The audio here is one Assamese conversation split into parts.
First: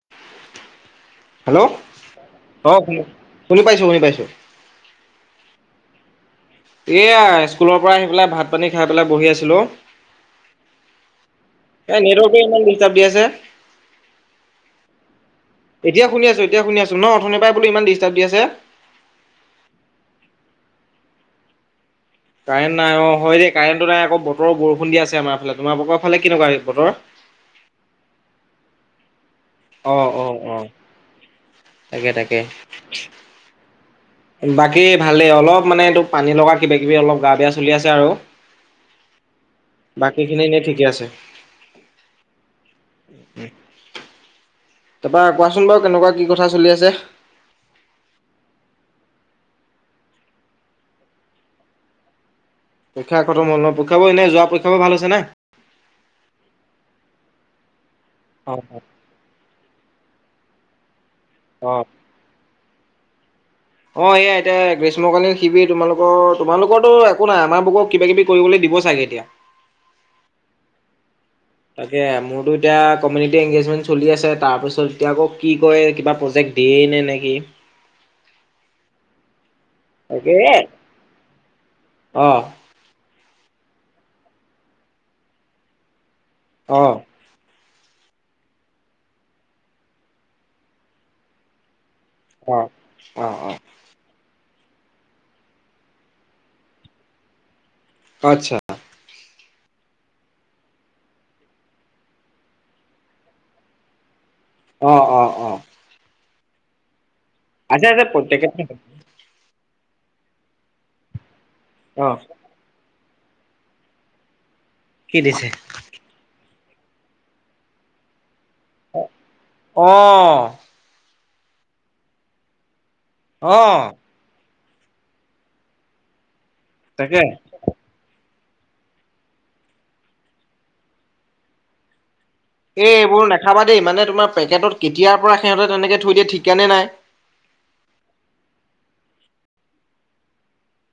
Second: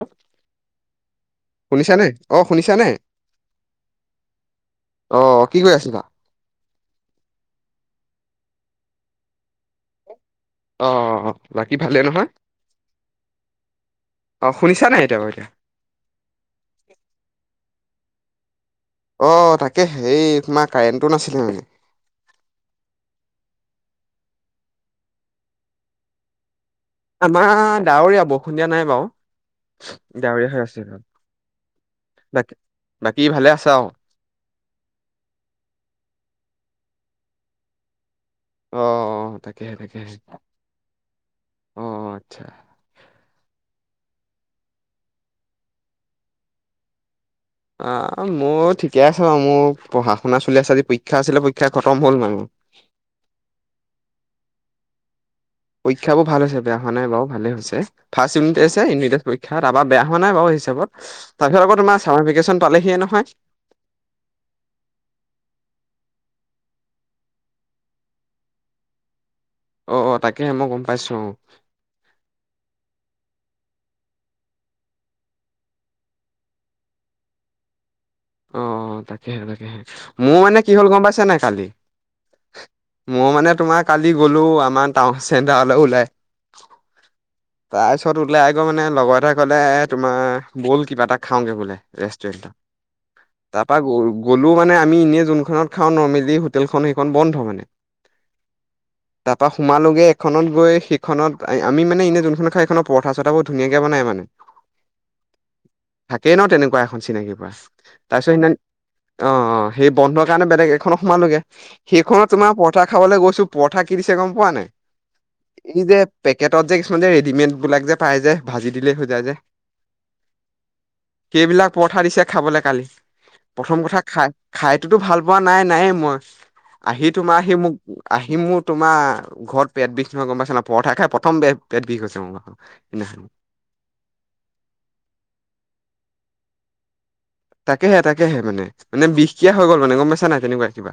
[unintelligible] হেল্ল' শুনিছানে? অ, শুনিছানে? শুনি শুনি পাইছো শুনি পাইছো অ' কি কৰি আছিলা? এইয়া স্কুলৰ পৰা আহি পেলাই ভাত পানী খাই পেলাই বহি আছিলো। অ বাকী ভালে এ নহয় নেটৱৰ্কটোৱে ইমান ডিষ্টাৰ্ব দি আছে। অ শুনিছা নাই এতিয়া বাৰু এতিয়া এতিয়া শুনি আছো, এতিয়া শুনি আছো ন, অথনিৰ পাই বোলো ইমান ডিষ্টাৰ্ব দি আছে। অ তাকে হেৰি তোমাৰ কাৰেণ্টটো নাছিলে মানে। কাৰেণ্ট নাই অ', হয় দেই, কাৰেণ্টটো নাই আকৌ বতৰ বৰষুণ দি আছে আমাৰ ফালে, তোমালোকৰ ফালে কেনেকুৱা বতৰ? আমাৰ ডাৱৰীয়া, বৰষুণ দিয়া নাই বাও অ অ ডাৱৰীয়া অ হৈ আছে অলপ, তাকে তাকে বা বাকী ভালে আছা অ বাকী ভালেই অলপ মানে এইটো পানী লগা কিবা কিবি অলপ গা বেয়া চলি আছে আৰু অ অ তাকেহে তাকেহে। বাকী খিনি এনেই ঠিকে আছে অ অ, আচ্ছা তাপা কোৱাচোন বাৰু, কেনেকুৱা কি কথা চলি আছে? অহ, মোৰ ঠিকেই আছে বাও, মোৰ পঢ়া শুনা চলি আছে আজি পৰীক্ষা আছিলে, পৰীক্ষা খতম হ'ল মানে মো পৰীক্ষা খটম হ'ল ন পৰীক্ষাবোৰ এনেই যোৱা পৰীক্ষাবোৰ ভাল হৈছে নে? পৰীক্ষাবোৰ ভাল হৈছে, বেয়া হোৱা নাই বাৰু ভালেই হৈছে, ফাৰ্ষ্ট ইউনিট টেষ্ট অ হে ইউনিটৰ পৰীক্ষা তাপা বেয়া হোৱা নাই বাৰু হিচাপত তাৰপিছত আকৌ অ তোমাৰ চামাৰ ভেকেচন পালেহিয়ে নহয় অ এয়া এতিয়া গ্ৰীষ্মকালীন শিবিৰ তোমালোকৰ তোমালোকৰো একো নাই আমাৰ বুক কিবা কিবি কৰিবলৈ দিব চাগে এতিয়া। অ' অ' তাকেহে মই গম পাইছো অ' তাকে মোৰতো এতিয়া কমিউনিটি এনগেজমেন্ট চলি আছে, তাৰ পিছত এতিয়া আক কি কয় কিবা প্ৰজেক্ট। দিয়েই নে নেকি? [inaudible] অ' তাকেহে তাকেহে তাকে মোৰ মানে কি হল গম পাইছে নাই কালি। অ মই মানে তোমাৰ কালি গলো আমাৰ টান চেণ্টাৰলৈ ওলাই। অ' তাৰপিছত ওলাইগৈ মানে লগৰ এটাই ক'লে এ তোমাৰ বল কিবা এটা খাওঁগে বোলে। ৰেষ্টুৰেণ্টৰ অ অ অ তাৰপা গলো। গ'লো মানে আমি এনেই যোনখনত খাওঁ নৰ্মেলি হোটেলখন সেইখন বন্ধ মানে। অ' আটচা। তাৰ পৰা সোমালোগে এখনত গৈ সেইখনত আমি মানে এনে যোনখনত খাও সেইখনত পৰঠা চঠাাবোৰ ধুনীয়াকে বনাই মানে। অ', অ', অ', থাকেই ন' তেনেকুৱা এখন চিনাকি পাঁচ আছে আছে তাৰছত প্ৰত্যেকে [unintelligible] অ', অ', সেই বন্ধৰ কাৰণে বেলেগ এখনত সোমালোগে অ সেইখনত তোমাৰ পৰঠা খাবলৈ গৈছো পৰঠা কি দিছে গম পোৱা নাই কি দিছে এই যে পেক কেটত যে কিছুমান যে ৰেডিমেড বিলাক যে পাই যে ভাজি দিলেই হৈ যাই যে অ কেইবিলাক পৰঠা দিছে খাবলে কালি অ প্ৰথম কথা খায় খাইতোতো ভাল পোৱা নাই নাইয়েই মই আহি তাকে তোমাৰ সি মোক আহি। সি মোৰ তোমাৰ ঘৰত পেট বিষ নহয় গম পাইছে না পৰঠাই খাই প্ৰথম পেট বিষ হৈছে মোৰ। এই সেইদিনাখন এইবোৰ নাখাবা দেই মানে তোমাৰ পেকেটত কেতিয়াৰ পৰা সিহঁতে তেনেকে থৈ দিয়ে ঠিক নে নাই। তাকেহে তাকেহে মানে, মানে বিষ কিয়া হৈ গ'ল মানে গম পাইছানাই তেনেকুৱা কিবা।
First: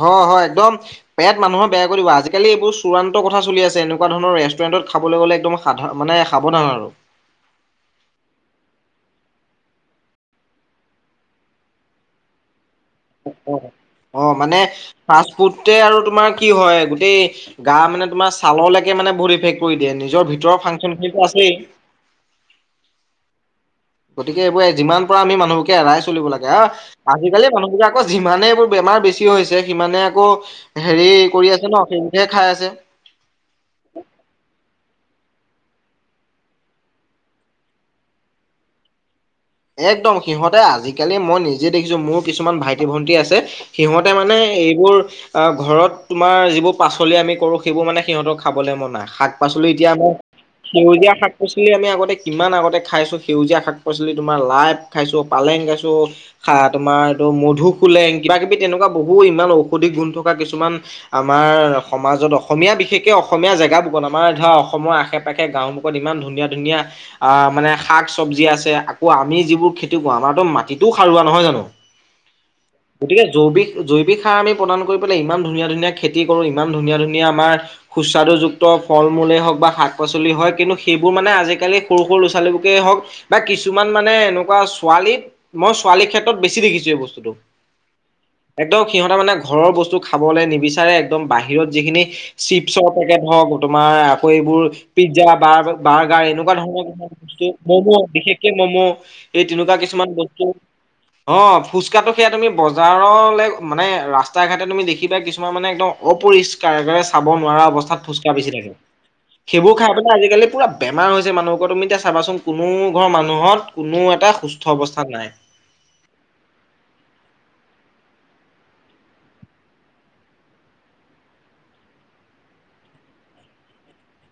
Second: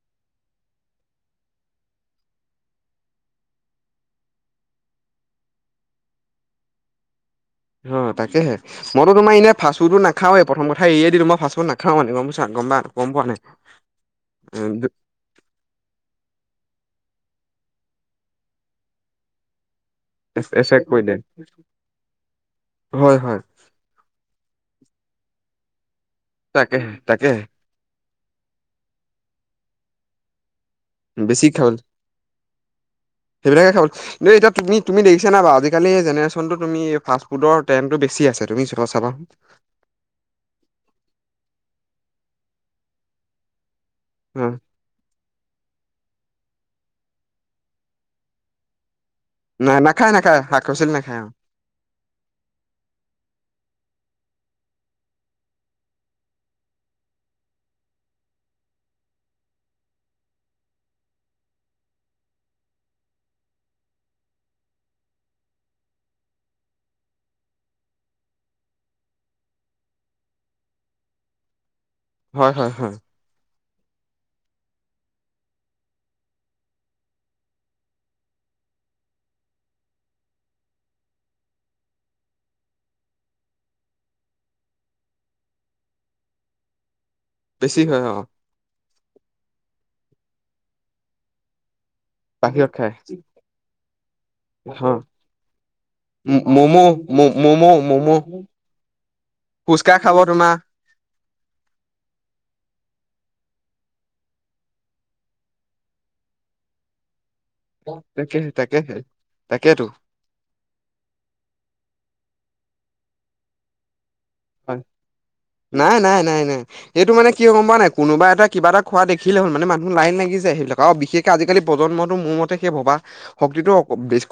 হয় -হয় একদম পেট মানুহৰ বেয়া কৰি দিব। আজিকালি এইবোৰ চূড়ান্ত কথা চলি আছে এনেকুৱা ধৰণৰ ৰেষ্টুৰেণ্ট। ৰেষ্টুৰেণ্টত খাবলে গ'লে একদম মানে সাৱধান আৰু। [inaudible] অ, তাকেহে মইটো তোমাৰ এনে ফাষ্টফুডটো নাখাওঁৱে প্ৰথম কথা এৰিয়ে দিলোঁ মই ফাষ্টফুড নাখাওঁ মানে মই গম পাইছ নাই গম পা নাই? গম পোৱা অ', অ', মানে ফাষ্ট ফুডতে আৰু তোমাৰ কি হয় গোটেই গা মানে তোমাৰ চাললৈকে মানে বহুত ইফেক্ট কৰি দিয়ে নিজৰ ভিতৰৰ এচেক ফাংচন কৰি দিয়ে খিনিতো আছেই। হয় হয় গতিকে এইবোৰে যিমান পাৰা আমি মানুহবুকে এৰাই চলিব লাগে অ, তাকেহে তাকেহে আজিকালি মানুহবিলাক আকৌ যিমানে এইবোৰ বেমাৰ বেছি হৈছে সিমানে আকৌ হেৰি বেছি কৰি আছে ন [unintelligible] সেইবোৰহে খাই আছে। সেইবিলাকে খাব দে এতিয়া তুমি-তুমি দে খিছা নাই বাও আজিকালি জেনেৰেচনটো তুমি ফাষ্ট ফুডৰ ট্ৰেণ্ডটো বেছি আছে তুমি চব চাবাচোন। একদম সিহঁতে আজিকালি মই নিজে দেখিছো মোৰ কিছুমান ভাইটি- ভন্টি আছে সিহঁতে মানে অ এইবোৰ অ, ঘৰত তোমাৰ যিবোৰ পাচলি আমি কৰোঁ সেইবোৰ মানে সিহঁতক খাবলৈ মন নাই। শাক-পাচলি নাই এতিয়া নাখায় আমাৰ নাখায় শাক পাচলি সেউজীয়া নাখায় অ শাক পাচলি আমি আগতে কিমান আগতে খাইছো সেউজীয়া শাক পাচলি তোমাৰ লাই খাইছো, পালেং খাইছো, খা তোমাৰ এইটো মধু খোলেং কিবা কিবি তেনেকুৱা বহুত অ, ইমান ঔষধি গুণ থকা কিছুমান আমাৰ সমাজত অসমীয়া বিশেষকে অসমীয়া জেগা [unintelligible] আমাৰ হয় ধৰা অসমৰ আশে পাশে গাওমোখত ইমান ধুনীয়া -ধুনীয়া আ মানে শাক চব্জি আছে ক আমি যিবোৰ খেতি কৰো আমাৰতো মাটিতো সাৰুৱা নহয় জানো। হয় হয় হয়। গতিকে জৈৱিক জৈৱিক সাৰ আমি প্ৰদান কৰি পেলাই ইমান ধুনীয়া ধুনীয়া খেতি কৰো ইমান ধুনীয়া ধুনীয়া আমাৰ সুস্বাদুযুক্ত ফল মূলে হওক বা শাক পাচলি হয় কিন্তু সেইবোৰ মানে আজিকালি সৰু সৰু ল'ৰাোৱালীবুকে হওক বা কিছুমান মানে এনেকুৱা ছোৱলী মই ছোৱালীৰ ক্ষেত্ৰত বেছি দেখিছো এই বস্তু বেছি হয় অ একদম সিহঁতে মানে ঘৰৰ বস্তু খাবলৈ নিবিচাৰে একদম বাহিৰত যিখিনি বাহিৰত চিপছৰ খায় পেকেট হওক তোমাৰ আকৌ এইবোৰ অ পিজ্জা বাৰ্গাৰ এনেকুৱা ধৰণৰ বস্তু ম'ম' বিশেষ এ তেনেকুৱা ফুচকা কিছুমান খাব বস্তু তোমাৰ অ ফুচকা তো তোমাৰ বজাৰত ল মানে ৰাস্তা ঘাটে তুমি দেখিবা কিছুমান মানে একদম অপৰিষ্কাৰৰে খাব নোৱাৰা অৱস্থাত ফোচকা তাকেহে বেছি থাকে তাকেহে সেইবোৰ তাকেতো খাই পেলাই আজিকালি পুৰা বেমাৰ হৈছে মানুহক তুমি এতিয়া চাবাচোন। কোনো ঘৰৰ মানুহত কোনো এটা সুস্থ হয় অৱস্থাত নাই নাই নাই নাই নাই এইটো মানে কিয় গম পোৱা নাই কোনোবা এটা কিবা এটা খোৱা দেখিলে হ'ল মান মানহ লাইন লাগি যায় সেইবিলাক আৰু বিশেষকে আজিকাল প্ৰজন্মটোোৰ মতে শষ হবা শক্তিটো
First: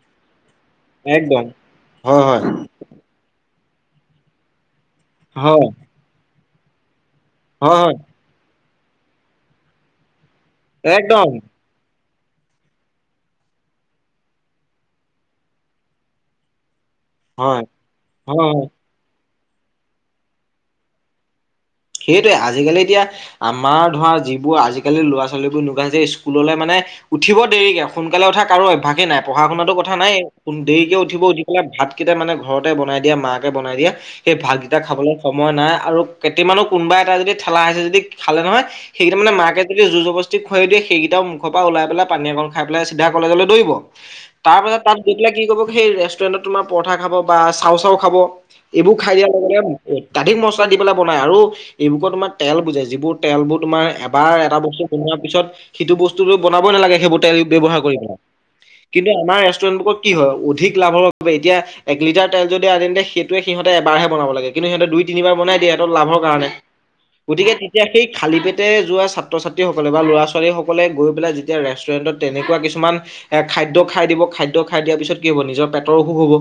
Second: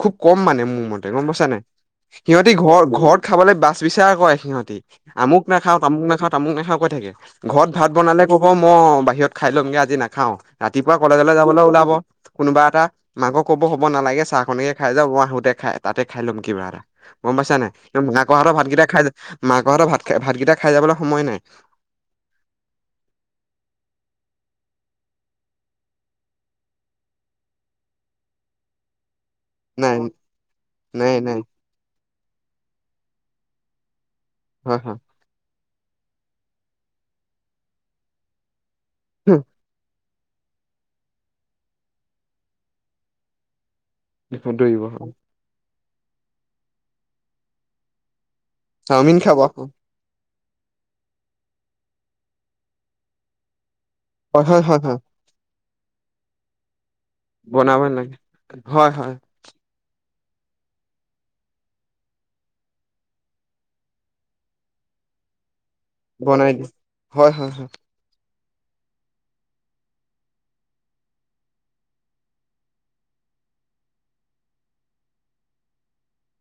খুব কম মানে মোৰ মতে গম একদম পছা নে হয় হয় সিহঁতি ঘৰ ঘৰত খাবলৈ বাচ বিচাৰ কৰে সিহঁতি আমুক হয় নখাও তামুক নাখাওঁ তামুক নাখাওঁ কৈ থাকে ঘৰত ভাত হয় হয় বনালে ক'ব ম বাহিৰত খাই লমগে আজি নাখাও ৰাতিপুৱা একদম কলেজলৈ যাবলৈ ওলাব। কোনোবা এটা মাকক কব হ'ব নালাগে চাহখনকে খাই যাওঁ ম আহোঁতে খাই তাতে খাই ল'ম কিবা এটা। গম পাইছা হয় নাই হয় মাকহঁতৰ হয় ভাতকেইটা খাই মাকহঁতৰ ভাত খ ভাতকেইটা খাই যাবলৈ সময় নাই। সেইটোৱে আজিকালি এতিয়া আমাৰ ধৰা যিবোৰ আজিকালি ল'ৰা ছোৱালীবোৰ এনেকুৱাই যে স্কুললৈ মানে উঠিব দেৰিকে সোনকালে উঠা কাৰো অভ্যাসে নাই। পঢ়া শুনাতো নাই কথাই দেৰিকে নাই উঠিব নাই উঠি পেলাই ভাতকেইটা মানে ঘৰতে বনাই দিয়া মাকে বনাই দিয়া সেই ভাতকেইটা হয় হয় খাবলে সময় নাই আৰু কেইটামানো কোনোবা এটা যদি ঠেলা হেঁচাই যদি খালে নহয় সেই মানে মাকে যোৰ যবদস্তি। যি খুৱাই দিয়ে সেইকেইটাও মুখৰ পৰা ওলাই পেলায় পানী অকন খাই পেলায় কলেজলৈ দৌৰিব। তাৰ পাছত দৌৰিব তাত হয় তেতিয়া কি কৰিব সেই ৰেষ্টুৰেণ্টত তোমাৰ পৰঠা খাব বা চাউ চাওঁ খাব। এইবোৰ খাই চাওমিন দিয়াৰ খাব লগে লগে অত্যাধিক মছলা দি পেলায় বনাই আৰু এইবোৰ তোমাৰ তেল বুজায় যিবোৰ তেলবোৰ তোমাৰ এবাৰ হয় এটা হয় হয় বস্তু হয় বনোৱাৰ পিছত সিটো বস্তু বনাবই নালাগে সেইবোৰ তেল বনাব ব্যৱহাৰ কৰি নালাগে পেলাই হয় কিন্তু হয় আমাৰ ৰেষ্টুৰেণ্টৰ বোকত কি হয় অধিক লাভৰ বাবে এতিয়া এক লিটাৰ তেল যদি আদনে সেইটোয়ে সিহতে এবাৰহে বনাব লাগে কিন্তু সিহঁতে দুই তিনিবাৰ বনাই দিয়েত সিহঁতৰ লাভৰ কাৰণে বনাই দিম হয় হয় গতিকে হয় তেতিয়া সেই খালী পেট যোৱা ছাত্ৰ ছাত্ৰীসকলে ল'ৰা ছোৱালীসকলে গৈ পেলাই যেতিয়া ৰেষ্টুৰেণ্ট তেনেকুৱা কিছুমান খাই খাদ্য খাই দিব খাদ্য খাই দিয়াৰ পিছত কি হ'ব নিজৰ পেটৰ অসুখ হ'ব।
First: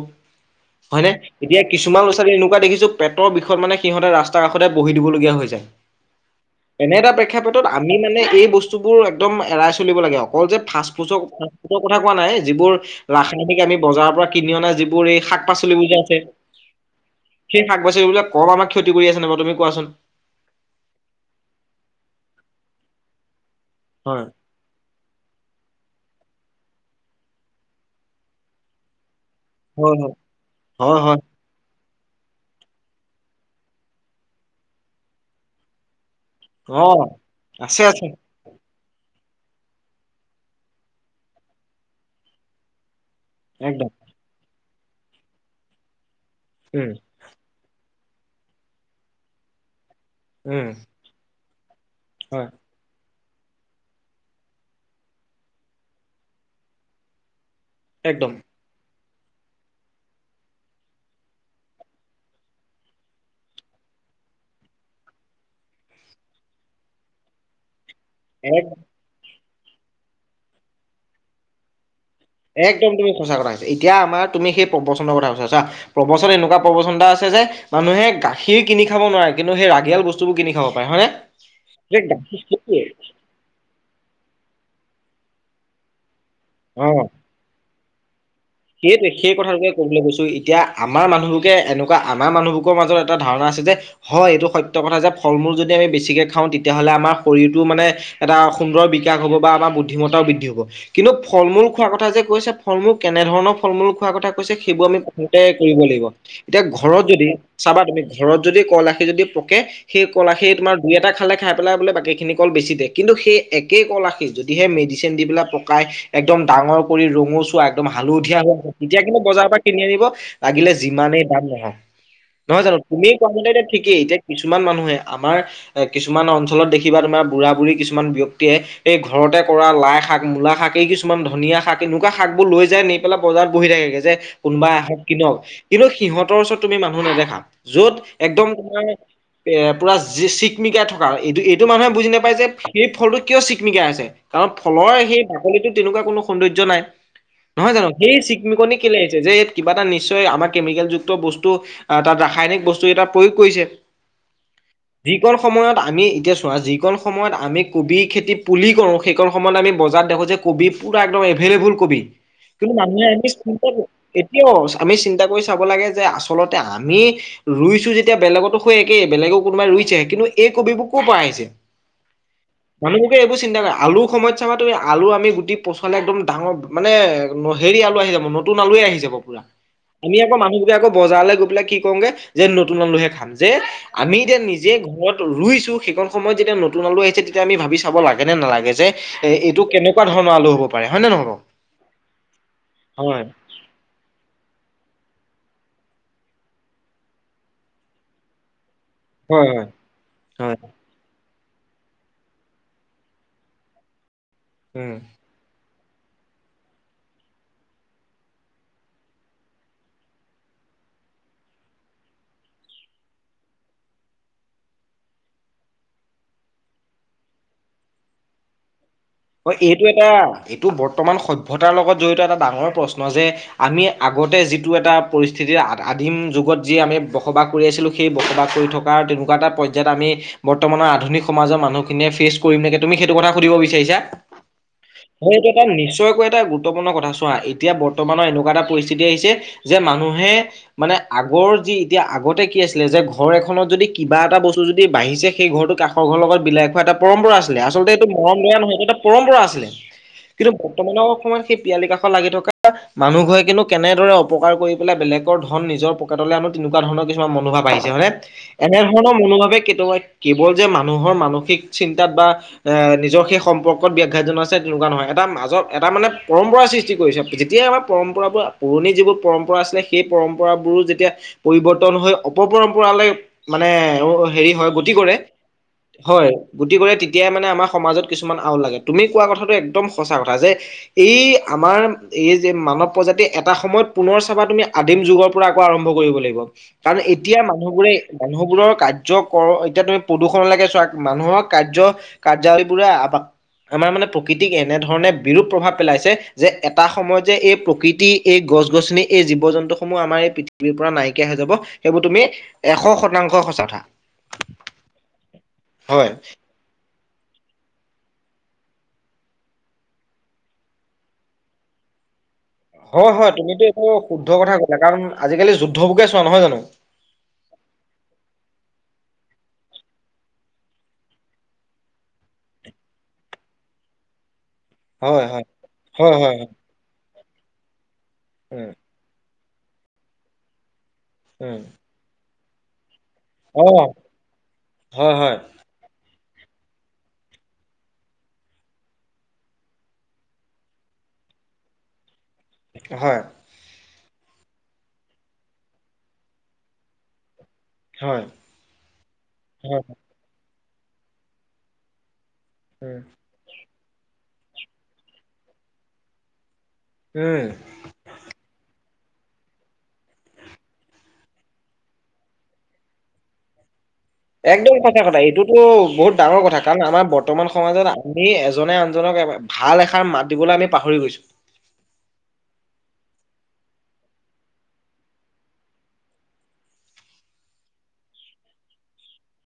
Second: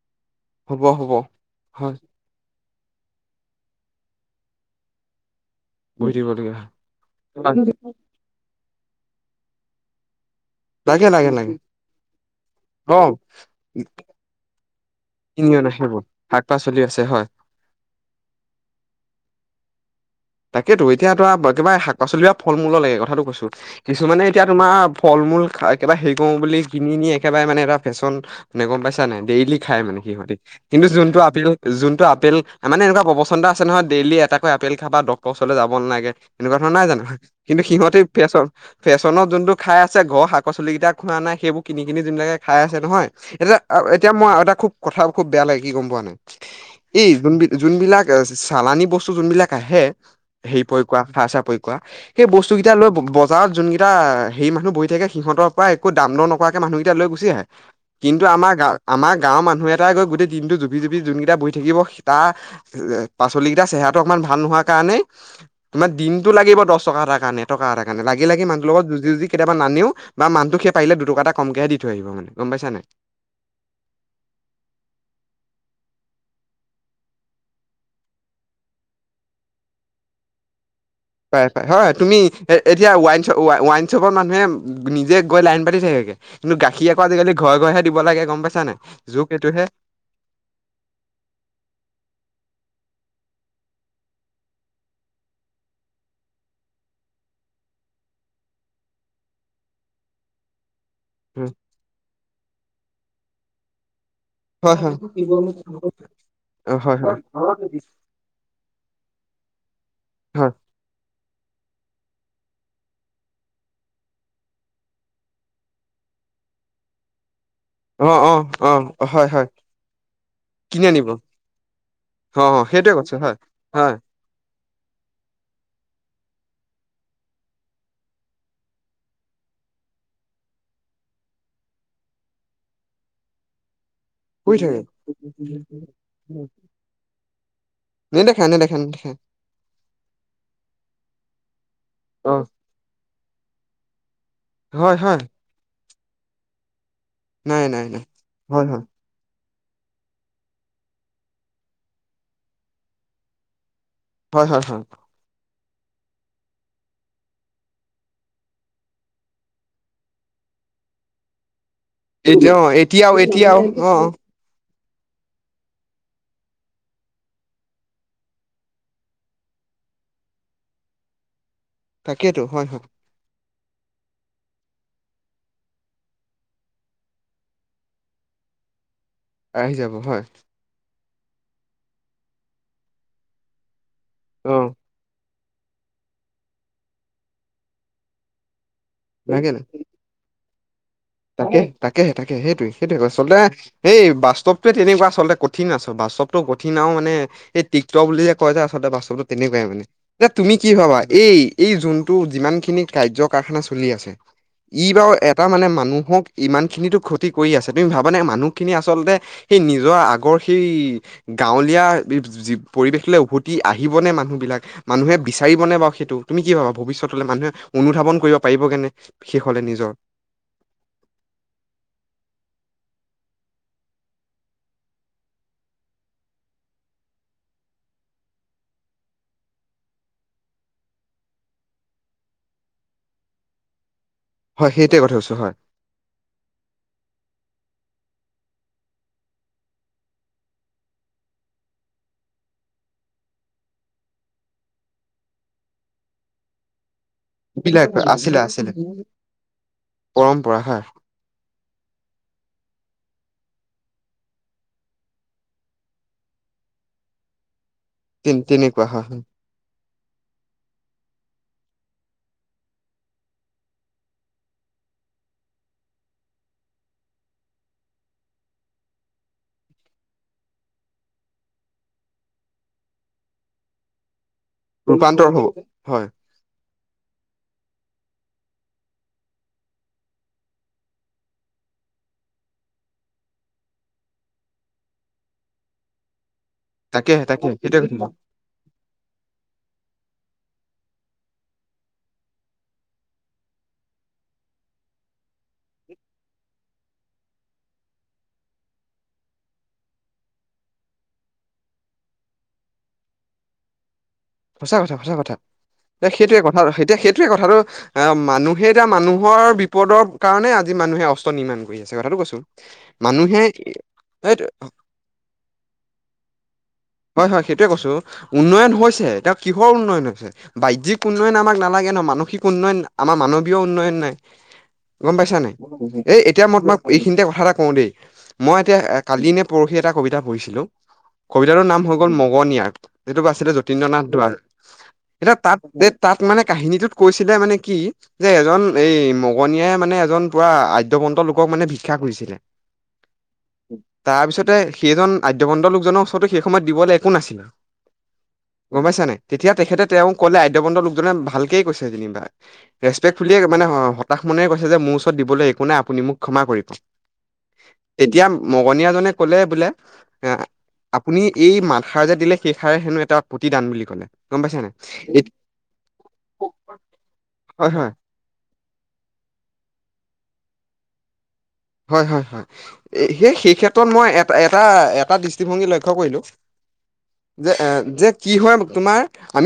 হ'ব হয় নে হ'ব এতিয়া হয় কিছুমান ল'ৰা-ছোৱালীৰ এনেকুৱা দেখিছো পেটৰ বিষত মানে সিহঁতে ৰাস্তা কাষতে বহি দিবলগীয়া হৈ যায় বহি থাকিবলগীয়া হয় এনে এটা প্ৰেক্ষাপেটত আমি মানে এই বস্তু। বস্তুবোৰ একদম এৰাই চলিব লাগে। অকল যে ফাৰ্ষ্ট লাগে ফুচ লাগে লাগে ফুডৰ কথা কোৱা নাই যিবোৰ অ ৰাসায়নিক আমি বজাৰৰ পৰা কিনি অনাই যিবোৰ। টোৰ এই শাক কিনি অনা পাচলিবোৰ যে সেইবোৰ আছে শাক পাচলি আছে হয় সেই শাক পাচলিবিলাক কম আমাক ক্ষতি কৰি আছে। নে বাৰু তুমি কোৱাচোন তাকেতো এতিয়া তোৰা কিবা শাক পাচলি বা ফল মূলো লৈকে কথাটো কৈছো। কিছুমানে হয় এতিয়া তোমাৰ ফল মূল হে কটা বুলি কিনিন একেবাৰে মানে এটা ফেশ্বন নে গ'ম পাইছা নাই। ডেইলি খাই হয় হয় মানে সিহঁতে কিন্তু হয় হয় যোনটো আপেল কোনটো। ত' আপেল মানে এনেকুৱা প্ৰচন্দ আছে নহয় ডেইলি এটাকৈ আপেল খাবা ডক্টৰ ওচৰলৈ যাব নালাগে। এনেকুৱা ধৰণৰ নাই জানো অ', কিন্তু আছে সিহঁতে আছে ফেশ্বন ফেশ্বনত যোনটো খাই আছে ঘৰ শাক পচলি কেইটা খোৱা নাই সেইবোৰ কিনি কিনি যোনবিলাকে খাই আছে নহয়। এতিয়া একদম এতিয়া মই এটা খুব কথা খুব বেয়া লাগে কি গ'ম পোৱা নাই উম, এই যোন যোনবিলাক। চালানি বস্তু আহে হেৰী উম, প্ৰয়োগ কৰা কথা আছে। সেই হয় বস্তু কেইটা লৈ বজাৰ বজাৰত যোনকেইটা হেৰি মানুহ বহি থাকে সিহঁতৰ পৰা একো দাম নকৰাকে মানুহকেইটা লৈ গুচি আহে। কিন্তু একদম আমাৰ গাৱ আমাৰ গাঁওৰ মানুহ এটাই গৈ গোটেই দিনতটো জুপি জুপি যোনকেইটা বহি থাকিব টা পাচলি কেইটা চেহেৰা। গাটো অকণমান ভাল নোহোৱাৰ কাৰণেই। তোমাৰ দিনতটো লাগিব দহ টকা এটা কাৰণে এটকা এটাৰ কাৰণে লাগি লাগি এক মানুহৰ লগত যুজি যুজি। কেতিয়াবা নানেও বা মানুহটোক সি পাৰিলে দুটকা কমকে দি থৈ আহিব মানে গম পাইছা নাই একদম তুমি সঁচা কথা কৈছা, এতিয়া আমাৰ তুমি সেই পকবচন্দৰ কথা কৈছা। প্ৰবচন এনেকুৱা প্ৰবচন এটা আছে যে মানুহে গাখীৰ কিনি খাব নোৱাৰে, কিন্তু সেই ৰাগিয়াল বস্তুবোৰ কিনি খাব পাৰে হয়নে? পাই পাই হয়। যে তুমি গাখীৰ এতিয়া ৱাইনশ্বপ ৱাইনশ্বপৰ মানুহে নিজে গৈ লাইন পাতি থাকেগে গাখীৰ অ', আকৌ আজিকালি ঘৰ ঘৰহে দিব লাগে গ'ম পাইছে। সেইটোৱে সেই কথাটোকে ক'বলৈ গৈছো এতিয়া আমাৰ মানুহবোৰকে এনেকুৱা আমাৰ মানুহবোৰৰ মাজত এটা ধাৰণা আছে যে হয় এইটো সত্য কথা যে ফল মূল যদি আমি বেছিকে খাওঁ তেতিয়াহ'লে আমাৰ আমাৰ শৰীৰটো মানে এটা সুন্দৰ বিকাশ হ'ব বা আমাৰ বুদ্ধিমতাও বৃদ্ধি হ'ব। কিন্তু ফল উম, মূল খোৱাৰ কথা যে কৈছে। ফল মূল কেনেধৰণৰ ফল মূল খো কথা কৈছে হয় সেইবোৰ হয়। আমি ঘৰতে কৰিব লাগিব এতিয়া অ হয় ঘৰত হয় যদি চাবা তুমি ঘৰত যদি কল এৱাশি যদি পকে সেই কল আখি হয় তোমাৰ দুই এটা খালে খ খাই পেলায় বাকী খিনি কল বেছি দে কিন্তু সেই একে কল আশি যদিহে মেডিচিন দি পেলাই পকাই একদম। ডাঙৰ কৰি ৰঙোচোৱা। একদম অ হালধীয়া হৈ অ আছে, তেতিয়া অ কিন্তু হয় হয় বজাৰৰ পৰা কিনি আনিব লাগিলে কিনি আনিব। যিমানেই দাম নহওঁক। অ অ নহয় জানো সেইটোৱে তুমি কৈছো কোৱা হয় মতে এতিয়া হয় ঠিকেই এতিয়া কিছুমান মানুহে আমাৰ কিছুমান কিছুমান অঞ্চলত দেখিবা তুমাৰ বুঢ়া বুঢ়ী কিছুমান ব্যক্তিয়ে এই ঘৰতে কৰা লাই শাক মূলা শাক এই কিছু মান ধুনীয়া শাক এনেকুৱা শাক বোৰ লৈ যাই নি পেল বজাৰত বহি থাকে গে যে শুই কোনোবাই থাকে। আহক কিনক কিন্তু সিহঁতৰ ওচৰত তুমি মানুহ নেদেখা যত নেদেখা একদম নেদেখা তোমাৰ এ নেদেখা পুৰা চিকমিকাই থকা এইটো এইটো মানুহে বুজি অ নাপায় যে সেই ফলটো কিয় চিকমিকা আছে কাৰণ ফলৰ হয় হয় সেই বাকলিটো তেনেকুৱা কোনো সৌন্দৰ্য্য নাই নাই নহয় নাই জানো নাই। সেই হয় চিকমিকনি হয় কেলে আহিছে যে কিবা এটা নিশ্চয় আমাৰ কেমিকেল যুক্ত বস্তু আহ তাত ৰাসায়নিক বস্তু এটা প্ৰয়োগ কৰিছে হয়, হয়, হয়। যিকণ সময়ত আমি এতিয়া চোৱা যিকণ সময়ত আমি কবি খেতি পুলি কৰোঁ সেইকণ সময়ত আমি বজাৰত দেখোঁ যে কবি পোৰা একদম এভেলেভূল কবি এতিয়া অ কিন্তু মানুহে এতিয়াও এতিয়াও [unintelligible] অ অ এতিয়াও আমি চিন্তা কৰি চাব লাগে যে আচলতে আমি ৰুইছো যেতিয়া বেলেগতো হৈ একে বেলেগে কোনোবাই ৰুই কিন্তু এই কবিবোৰ ক'ৰ পৰা আহিছে। তাকেইেতো হয়, হয়। মানুহবোকে এইবোৰ চিন্তা কৰে আলুৰ সময়ত তুমি আলু আমি গুটি পচলি একদম ডাঙৰ মানে হেৰি আলু আহি যাব নতুন আলুৱে আহি যাব পুৰা আহি যাব আমি হয় আকৌ মানুহবিলাকে আকৌ বজাৰলে গৈ পেলাই কি কওঁগে যে নতুন মলুহে খাম যে আমি যে অ নিজে ঘৰত ৰুইছো সেইখন সময়ত যেতিয়া নতুন আলু আহিছে তেতিয়া আমি ভাবি চাব লাগে নে নালাগে যে এ লাগে ন এইটো কেনেকুৱা ধৰণৰ আলো হ'ব পাৰে হয় নে নহয় বাৰু? তাকে তাকে তাকে সেইটোয়ে সেইটোয়ে হয় আচলতে সেই বাস্তৱটোৱে তেনেকুৱা আচলতে কঠিন আছ বাছ চৱতটো কঠিন আও মানে এই টিক ত বুলি যে আছ লতে বাস্তৱটো হয় তেনেকুৱাই হয় মানে এ তুমি হয় কি ভাবা এই এই যোনটো যিমান খিনি কাৰ্য কাৰখানা চলি আছে ই উম বাৰু এটা মানে মানুহ হওক ইমানখিনিতো ক্ষতি কৰি আছে তুমি ভাবানে মানুহখিনি আচলতে সেই নিজৰ আগৰ সেই গাঁৱলীয়া যি পৰিৱেশলৈ উভতি আহিবনে মানুহ বিলাক মানুহে বিচাৰিবনে বাও সেই টো তুমি কি ভাবা ভৱিষ্যতলে মানুহে অনুধাৱন কৰিব পাৰিবগে নে হয় শেষলে এইটো নিজৰ এটা এইটো বত ৰ্তমান সভ্যতাৰ লগত জড়িত এটা ডাঙৰ প্ৰশ্ন যে আমি আগতে যিটো এটা পৰিস্থিতিৰ আত আত আদিম যুগত যি আমি বসবাস কৰি আছিলোঁ সেই বসবাস কৰি থকাৰ আৰু তেনেকুৱা এটা পৰ্যায়ত আমি বৰ্তমানৰ আধুনি সমাজৰ মানুহখিনি ফেচ কৰিমে তুমি সেইটো কথা সুধিব বিচাৰিছা? হয় সেইটোৱে কথা কৈছো হয় এইটো এটা নিশ্চয়কৈ এটা গুৰুত্বপূৰ্ণ কথা চোৱা এতিয়া বৰ্তমানৰ এনেকুৱা এটা পৰিস্থিতি আহিছে যে মানুহে মানে আগৰ যি এতিয়া আগতে কি কি আছিলে যে ঘৰ এখনত যদি কিবা এটা বস্তু যদি বাঢ়িছে সেই ঘৰটো কাষৰ ঘৰৰ লগত বিলাই খোৱা এটা পৰম্পৰা আছিলে বিলাক আচলতে এইটো মৰম আছিলে দয়া আছিলে নহয় এইটো এটা পুৰা আছিলে। কিন্তু পৰম্পৰা হয় বৰ্তমানৰ অকমান সেই পিয়ালি কাষত লাগি থকা মানুহ ঘৰে কিন্তু কেনেদৰে অপকাৰ কৰি পেলাই বেলেগৰ ধন নিজৰ পকেটলৈ আনো তেনেকুৱা ধৰণৰ কিছুমান মনোভাৱ আহিছ ছে হয় নে তেনেকুৱা হয় এনেধৰণৰ হয় মনোভাৱে কেতবয় কেৱল যে মানুহৰ মানসিক চিন্তাত বা এ নিজৰ সেই সম্পক ক'ত ব্যাখ্যাত জনাইছে তেনেকুৱা নহয় এটা মাজত এ মানে পম্পৰা সৃষ্টি কৰিছে যেতিয়াই আমাৰ পৰম্পৰাবোৰ পুৰণ যিবোৰ পৰম্পৰা আছিলে সেই পৰম্পৰাবোৰো যেতিয়া পৰিৱৰ্তন হৈ অপপৰম্পৰালে মানে এ অ হেৰি হয় গতি কৰে ৰূপান্তৰ হব হয় গতি কৰে তেতিয়াই মানে আমাৰ সমাজত কিছুমান আও লাগে। তুমি কোৱা কথাটো একদম সঁচা কথা যে এই আমাৰ এই যে মানৱ প্ৰজাতি এটা সময়ত পুনৰ চাবা তুমি আদিম যুগৰ পৰা আকৌ আৰম্ভ কৰিব লাগিব। কাৰণ তাকেহে এতিয়া তাকে সেইটোৱে মানুহবোৰে কথা মানুহবোৰৰ কাৰ্য কৰ এতিয়া তুমি প্ৰদূষণ লাগে চোৱা মানুহৰ কাৰ্য কাৰ্যাৱলীবোৰে আপাক আমাৰ মানে প্ৰকৃতিক এনেধৰণে বিৰূপ প্ৰভাৱ পেলাইছে যে এটা সময়ত যে এই প্ৰকৃতি এ গছ-গছনি এই জীৱ জন্তুসমূহ আমাৰ এই পৃথিৱীৰ পৰা নাইকিয়া হৈ যাব সেইবোৰ তুমি এশ শতাংশ সঁচা কথা। সঁচা কথা সঁচা কথা যে হয় সেইটোৱে কথা সেইটোৱে সেইটোৱে কথাটো অ' মানুহে এতিয়া মানুহৰ বিপদৰ কাৰণে আজি মানুহে অস্ত্ৰ নিৰ্মাণ কৰি আছে, কথাটো কৈছোঁ। হয়, হয় তুমিতো এইটো শুদ্ধ কথা ক'লা। কাৰণ আজিকালি যুদ্ধবোৰকে চোৱা নহয় জানোঁ হয়, হয়। সেইটোৱে কৈছোঁ, উন্নয়ন হৈছে, তেওঁ কিহৰ উন্নয়ন হৈছে, বাজ্যিক উন্নয়ন আমাক নালাগে। কে নহ মানসিক উন্নয়ন আমাৰ মানৱীয় উন্নয়ন নাই গম হয় পাইছা হয় নাই হয় এই হয় হয় এতিয়া মই তোমাক এইখিনিতে কথা এটা কওঁ দেই মই উম এতিয়া কালি নে পৰহি এটা কবিতা পঢ়িছিলো উম কবিতাটোৰ নাম হৈ গ'ল মগনিয়াৰ সেইটো বা আছিলে অঁ যতীন্দ্ৰ নাথ দুৱৰা হয় এতিয়া হয় তাত যে তাত মানে কাহিনীটোত কৈছিলে মানে কি যে এজন এই মগনিয়াই মানে এজন পুৰা আদ্য অৱন্ত লোকক মানে ভিক্ষা খুজিছিলে হয় তাৰপিছতে, সেইজন আদ্যবন্দ লোকজনৰ ওচৰতো সেই সময়ত দিবলৈ একো নাছিল হয় গ'ম পাইছানে নাই। তেতিয়া তেখে হয় তেওঁ ক'লে আদ্যবন্দ লোকজনে ভালকে কৈছে যেনিবা উম ৰেচপেক্ট ফুলিয়ে মানে অ' হতাশ মনে কৈছে যে মোৰ ওচৰত দিবলৈ একো নাই। আপুনি মোক ক্ষমা কৰিব। উম তেতিয়া মগনিয়াজনে ক'লে বোলে এ আপুনি এই মাত সাৰ যে দিলে, সেই সাৰে হেনোঁ এটা প্ৰতিদান বুলি ক'লে গম পাইছা একদম সঁচা কথা নাই এইটোতো বহুত ডাঙৰ কথা কাৰণ আমাৰ বৰ্তমান হয় হয় সমাজত আমি এজনে আনজনক ভাল এষাৰ মাত দিবলৈ আমি পাহৰি গৈছো হয় হয় হয় সেই সেই ক্ষেত্ৰত মই এটা এটা দৃষ্টিভংগী লক্ষ্য কৰিলোঁ যে এ যে কি হয় তোমাৰ আমি